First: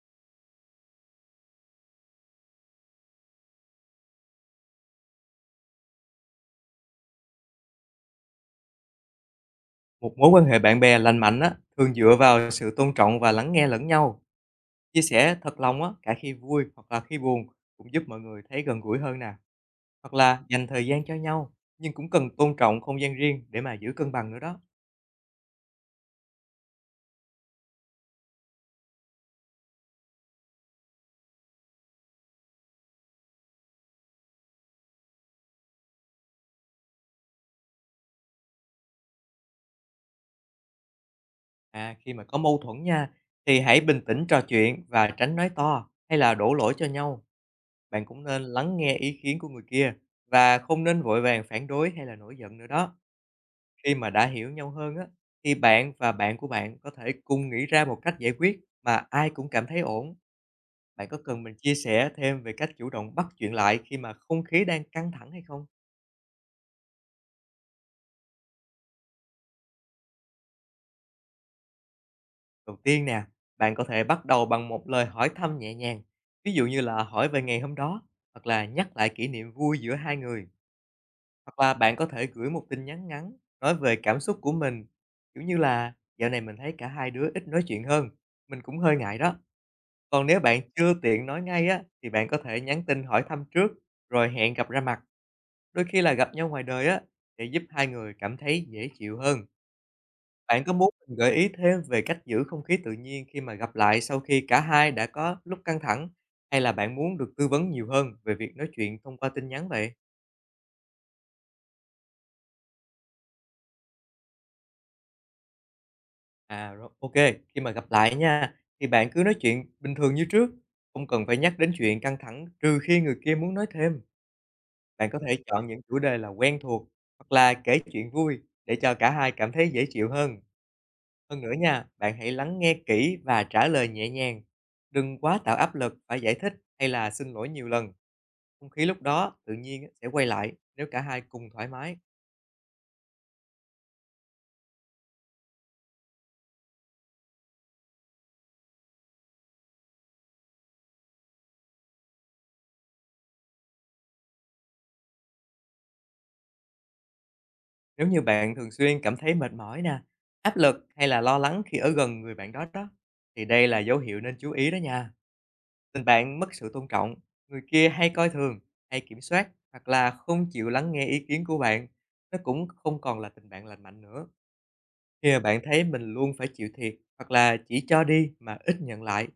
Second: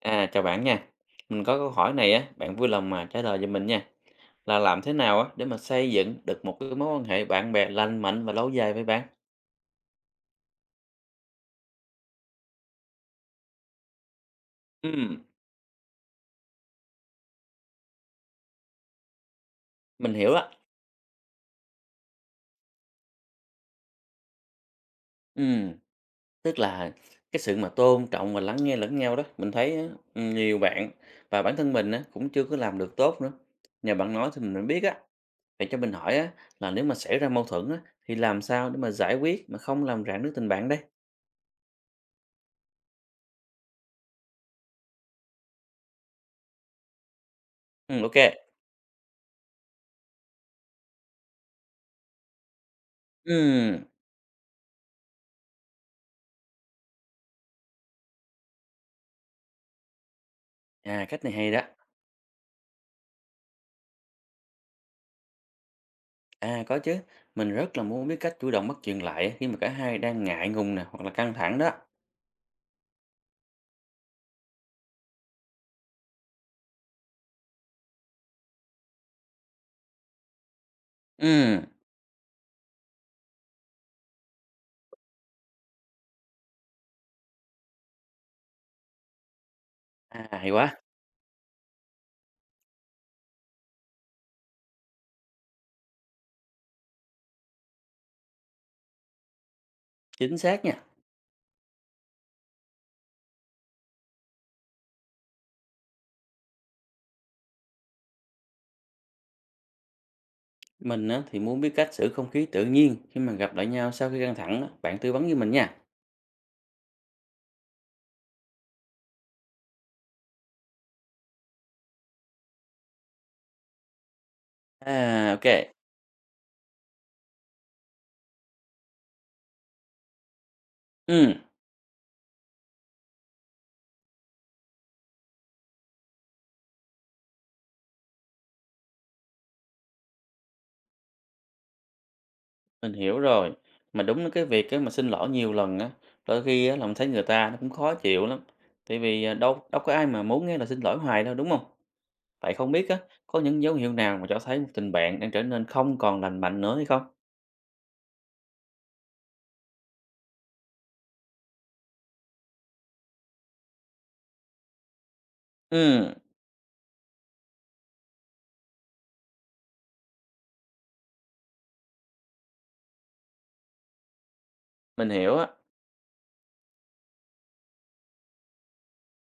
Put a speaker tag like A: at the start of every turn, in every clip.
A: À, chào bạn nha. Mình có câu hỏi này á, bạn vui lòng mà trả lời cho mình nha. Là làm thế nào á để mà xây dựng được một cái mối quan hệ bạn bè lành mạnh và lâu dài với bạn?
B: Một mối quan hệ bạn bè lành mạnh á, thường dựa vào sự tôn trọng và lắng nghe lẫn nhau, chia
A: Ừm,
B: sẻ thật lòng á, cả khi vui hoặc là khi buồn cũng giúp mọi người thấy gần gũi hơn nè. Hoặc
A: mình hiểu
B: là
A: á.
B: dành thời gian cho nhau, nhưng cũng cần tôn trọng không gian riêng để mà giữ cân bằng nữa đó.
A: Ừm, tức là cái sự mà tôn trọng và lắng nghe lẫn nhau đó, mình thấy á, nhiều bạn và bản thân mình á cũng chưa có làm được tốt nữa. Nhờ bạn nói thì mình mới biết á. Vậy cho mình hỏi á là nếu mà xảy ra mâu thuẫn á thì làm sao để mà giải quyết mà không làm rạn nứt tình bạn đây?
B: À, khi mà có mâu thuẫn nha, thì hãy bình tĩnh trò chuyện và tránh nói to hay là đổ lỗi cho nhau.
A: Ừ,
B: Bạn
A: ok.
B: cũng nên lắng nghe ý kiến của người kia và không nên vội vàng phản đối hay là nổi giận nữa đó.
A: Ừm,
B: Khi mà đã hiểu nhau hơn á, thì bạn và bạn của bạn có thể cùng nghĩ ra một cách giải quyết mà ai cũng cảm thấy ổn.
A: à
B: Bạn có
A: cách này
B: cần
A: hay
B: mình
A: đó.
B: chia sẻ thêm về cách chủ động bắt chuyện lại khi mà không khí đang căng thẳng hay không?
A: À, có chứ. Mình rất là muốn biết cách chủ động bắt chuyện lại khi mà cả hai đang ngại ngùng nè hoặc là căng thẳng đó.
B: Đầu tiên nè, bạn có thể bắt đầu bằng một lời hỏi thăm nhẹ nhàng. Ví dụ như là hỏi về ngày hôm đó, hoặc là nhắc lại kỷ niệm vui giữa hai người.
A: Ừ,
B: Hoặc là bạn có thể gửi một tin nhắn ngắn nói về cảm xúc của mình. Kiểu như là dạo này mình thấy cả hai đứa ít nói chuyện hơn. Mình cũng hơi ngại đó. Còn
A: à,
B: nếu
A: hay
B: bạn
A: quá,
B: chưa tiện nói ngay á, thì bạn có thể nhắn tin hỏi thăm trước, rồi hẹn gặp ra mặt, đôi khi là gặp nhau ngoài đời á, để giúp hai người cảm thấy dễ chịu hơn.
A: chính
B: Bạn
A: xác
B: có
A: nha.
B: muốn mình gợi ý thêm về cách giữ không khí tự nhiên khi mà gặp lại sau khi cả hai đã có lúc căng thẳng, hay là bạn muốn được tư vấn nhiều hơn về việc nói chuyện thông qua tin nhắn vậy?
A: Mình á, thì muốn biết cách giữ không khí tự nhiên khi mà gặp lại nhau sau khi căng thẳng đó. Bạn tư vấn với mình nha.
B: À, rồi, ok, khi mà gặp lại nha, thì bạn cứ nói chuyện bình thường như trước, không cần phải nhắc đến chuyện căng thẳng trừ khi người kia muốn nói thêm. Bạn có
A: À,
B: thể
A: ok.
B: chọn những chủ đề là quen thuộc hoặc là kể chuyện vui để cho cả hai cảm thấy dễ chịu hơn.
A: Ừ,
B: Hơn nữa nha, bạn hãy lắng nghe kỹ và trả lời nhẹ nhàng. Đừng quá tạo áp lực phải giải thích hay là xin lỗi nhiều lần. Không khí lúc đó tự nhiên á, sẽ quay lại nếu cả hai cùng thoải mái.
A: mình hiểu rồi. Mà đúng là cái việc á, mà xin lỗi nhiều lần á, đôi khi á, là mình thấy người ta nó cũng khó chịu lắm. Tại vì à, đâu đâu có ai mà muốn nghe là xin lỗi hoài đâu đúng không? Vậy không biết á, có những dấu hiệu nào mà cho thấy một tình bạn đang trở nên không còn lành mạnh nữa hay không?
B: Nếu như bạn thường xuyên cảm thấy mệt mỏi nè, áp lực hay là lo lắng khi ở gần người bạn đó đó, thì đây là dấu hiệu nên chú ý đó nha. Tình
A: Ừ.
B: bạn mất sự tôn trọng, người kia hay coi thường, hay kiểm soát hoặc là không chịu lắng nghe ý kiến của bạn, nó cũng không còn là tình bạn lành mạnh nữa.
A: Mình
B: Khi
A: hiểu
B: mà
A: á.
B: bạn thấy mình luôn phải chịu thiệt hoặc là chỉ cho đi mà ít nhận lại,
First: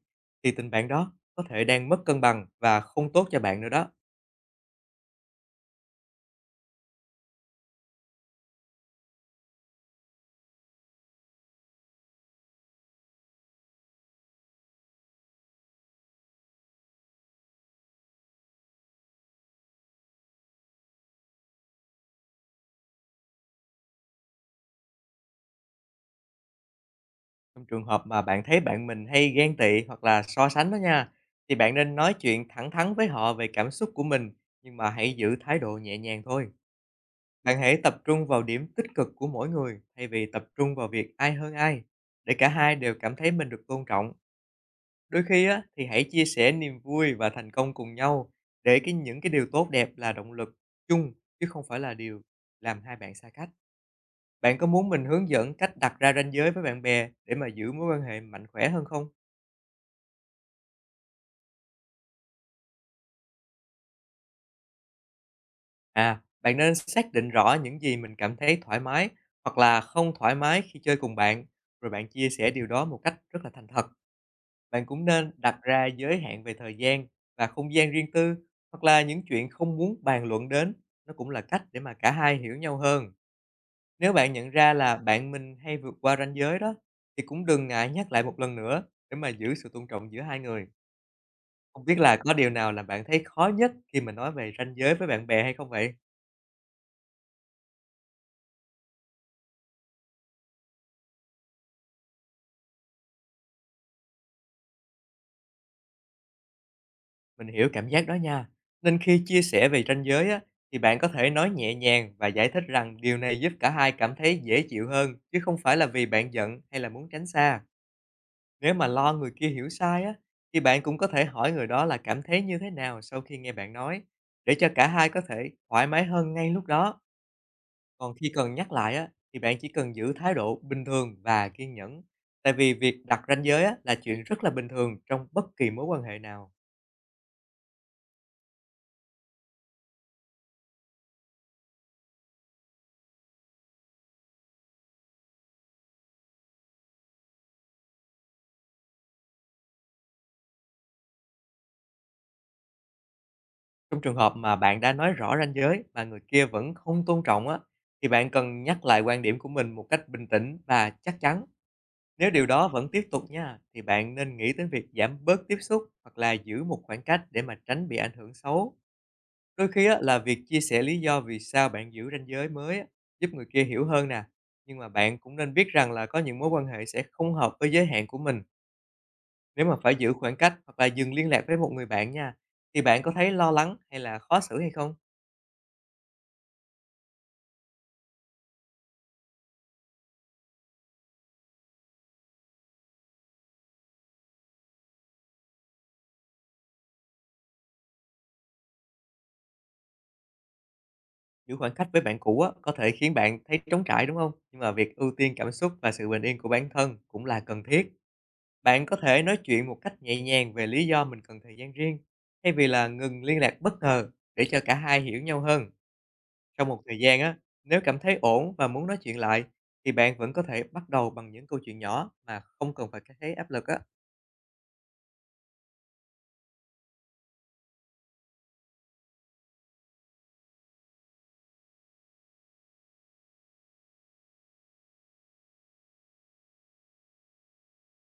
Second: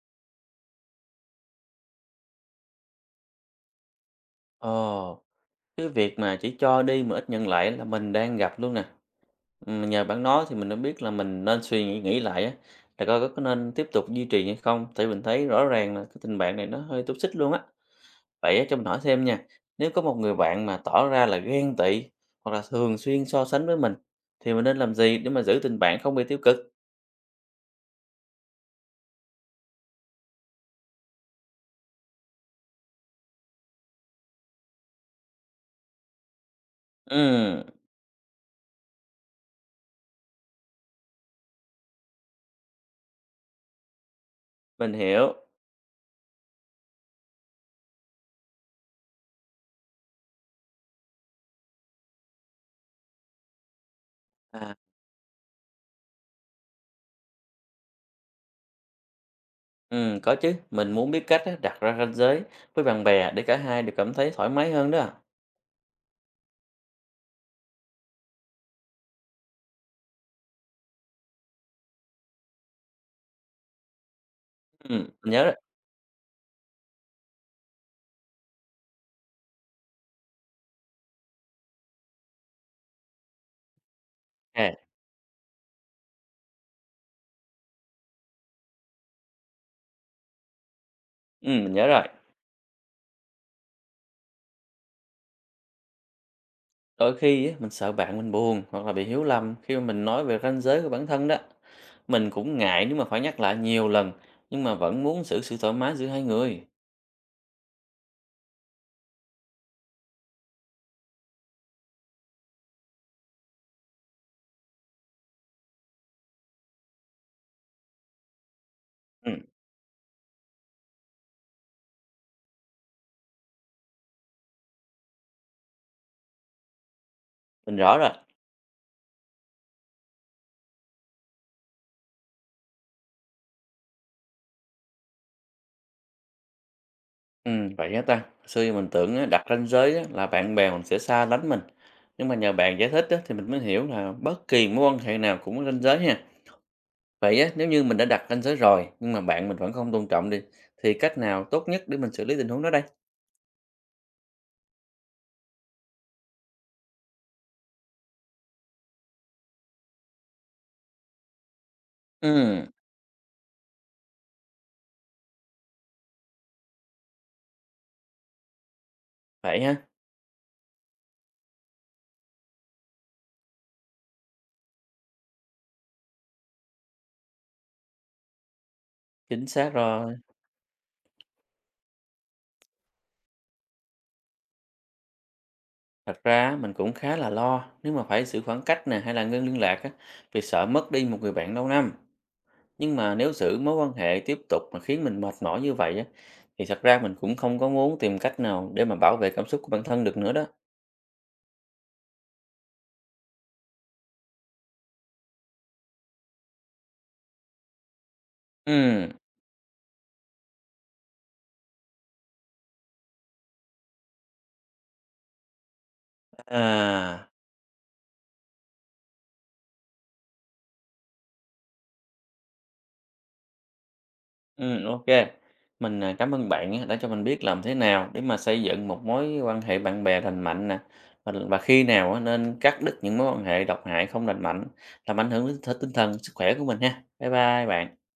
B: thì tình bạn đó có thể đang mất cân bằng và không tốt cho bạn nữa đó.
A: Ồ, cái việc mà chỉ cho đi mà ít nhận lại là mình đang gặp luôn nè. Nhờ bạn nói thì mình đã biết là mình nên suy nghĩ nghĩ lại á, là coi có nên tiếp tục duy trì hay không, tại mình thấy rõ ràng là cái tình bạn này nó hơi toxic xích luôn á. Vậy á, cho mình hỏi thêm nha, nếu có một người bạn mà tỏ ra là ghen tị hoặc là thường xuyên so sánh với mình, thì mình nên làm gì để mà giữ tình bạn không bị tiêu cực?
B: Trong trường hợp mà bạn thấy bạn mình hay ghen tị hoặc là so sánh đó nha, thì bạn nên nói chuyện thẳng thắn với họ về cảm xúc của mình, nhưng mà hãy giữ thái độ nhẹ nhàng thôi. Bạn
A: Ừm,
B: hãy tập trung vào điểm tích cực của mỗi người thay vì tập trung vào việc ai hơn ai, để cả hai đều cảm thấy mình được tôn trọng.
A: mình
B: Đôi
A: hiểu.
B: khi á, thì hãy chia sẻ niềm vui và thành công cùng nhau để những cái điều tốt đẹp là động lực chung, chứ không phải là điều làm hai bạn xa cách. Bạn có
A: À,
B: muốn mình hướng dẫn cách đặt ra ranh giới với bạn bè để mà giữ mối quan hệ mạnh khỏe hơn không?
A: có chứ, mình muốn biết cách á, đặt ra ranh giới với bạn bè để cả hai đều cảm thấy thoải mái hơn đó.
B: À, bạn nên xác định rõ những gì mình cảm thấy thoải mái hoặc là không thoải mái khi chơi cùng bạn, rồi bạn chia sẻ điều đó một cách rất là thành thật. Bạn cũng nên
A: Mình nhớ rồi.
B: đặt ra giới hạn về thời gian và không gian riêng tư, hoặc là những chuyện không muốn bàn luận đến, nó cũng là cách để mà cả hai hiểu nhau hơn. Nếu bạn nhận ra
A: À,
B: là bạn mình hay vượt qua ranh giới đó, thì cũng đừng ngại nhắc lại một lần nữa để mà giữ sự tôn trọng giữa hai người.
A: mình
B: Không
A: nhớ
B: biết
A: rồi.
B: là có điều nào là bạn thấy khó nhất khi mà nói về ranh giới với bạn bè hay không vậy?
A: Đôi khi á, mình sợ bạn mình buồn hoặc là bị hiểu lầm khi mà mình nói về ranh giới của bản thân đó. Mình cũng ngại nếu mà phải nhắc lại nhiều lần, nhưng mà vẫn muốn giữ sự thoải mái giữa hai người.
B: Mình hiểu cảm giác đó nha. Nên khi chia sẻ về ranh giới á, thì bạn có thể nói nhẹ nhàng và giải thích rằng điều này giúp cả hai cảm thấy dễ chịu hơn, chứ không phải là vì bạn giận hay là muốn tránh xa. Nếu mà lo người
A: Ừm,
B: kia hiểu sai á, thì bạn cũng có thể hỏi người đó là cảm thấy như thế nào sau khi nghe bạn nói, để cho cả hai có thể thoải mái hơn ngay lúc đó.
A: mình rõ rồi.
B: Còn khi cần nhắc lại á, thì bạn chỉ cần giữ thái độ bình thường và kiên nhẫn. Tại vì việc đặt ranh giới á, là chuyện rất là bình thường trong bất kỳ mối quan hệ nào.
A: Vậy á ta. Xưa giờ mình tưởng á, đặt ranh giới á, là bạn bè mình sẽ xa lánh mình. Nhưng mà nhờ bạn giải thích á, thì mình mới hiểu là bất kỳ mối quan hệ nào cũng có ranh giới ha. Vậy á, nếu như mình đã đặt ranh giới rồi, nhưng mà bạn mình vẫn không tôn trọng đi, thì cách nào tốt nhất để mình xử lý tình huống đó đây?
B: Trong trường hợp mà bạn đã nói rõ ranh giới mà người kia vẫn không tôn trọng á, thì bạn cần nhắc lại quan điểm của mình một cách bình tĩnh và chắc chắn. Nếu điều
A: Ừm,
B: đó vẫn tiếp tục nha, thì bạn nên nghĩ đến việc giảm bớt tiếp xúc hoặc là giữ một khoảng cách để mà tránh bị ảnh hưởng xấu.
A: vậy
B: Đôi khi
A: ha.
B: á, là việc chia sẻ lý do vì sao bạn giữ ranh giới mới á, giúp người kia hiểu hơn nè. Nhưng mà bạn cũng nên biết rằng là có những mối quan hệ sẽ không hợp với giới hạn của mình.
A: Chính
B: Nếu
A: xác
B: mà phải giữ
A: rồi,
B: khoảng cách hoặc là dừng liên lạc với một người bạn nha, thì bạn có thấy lo lắng hay là khó xử hay không?
A: thật ra á, mình cũng khá là lo nếu mà phải giữ khoảng cách nè hay là ngưng liên lạc á, vì sợ mất đi một người bạn lâu năm. Nhưng mà nếu giữ mối quan hệ tiếp tục mà khiến mình mệt mỏi như vậy á, thì thật ra mình cũng không có muốn tìm cách nào để mà bảo vệ cảm xúc của bản thân được nữa đó.
B: Giữ khoảng cách với bạn cũ á, có thể khiến bạn thấy trống trải, đúng không? Nhưng mà việc ưu tiên cảm xúc và sự bình yên của bản thân cũng là cần thiết. Bạn có
A: Ừ.
B: thể nói chuyện một cách nhẹ nhàng về lý do mình cần thời gian riêng, thay vì là ngừng liên lạc bất ngờ để cho cả hai hiểu nhau hơn. Sau một thời gian
A: À.
B: á, nếu cảm thấy ổn và muốn nói chuyện lại, thì bạn vẫn có thể bắt đầu bằng những câu chuyện nhỏ mà không cần phải thấy áp lực á.
A: OK. Mình, à, cảm ơn bạn á, đã cho mình biết làm thế nào để mà xây dựng một mối quan hệ bạn bè lành mạnh nè, và khi nào á nên cắt đứt những mối quan hệ độc hại không lành mạnh, làm ảnh hưởng đến th tinh thần, sức khỏe của mình ha. Bye bye bạn.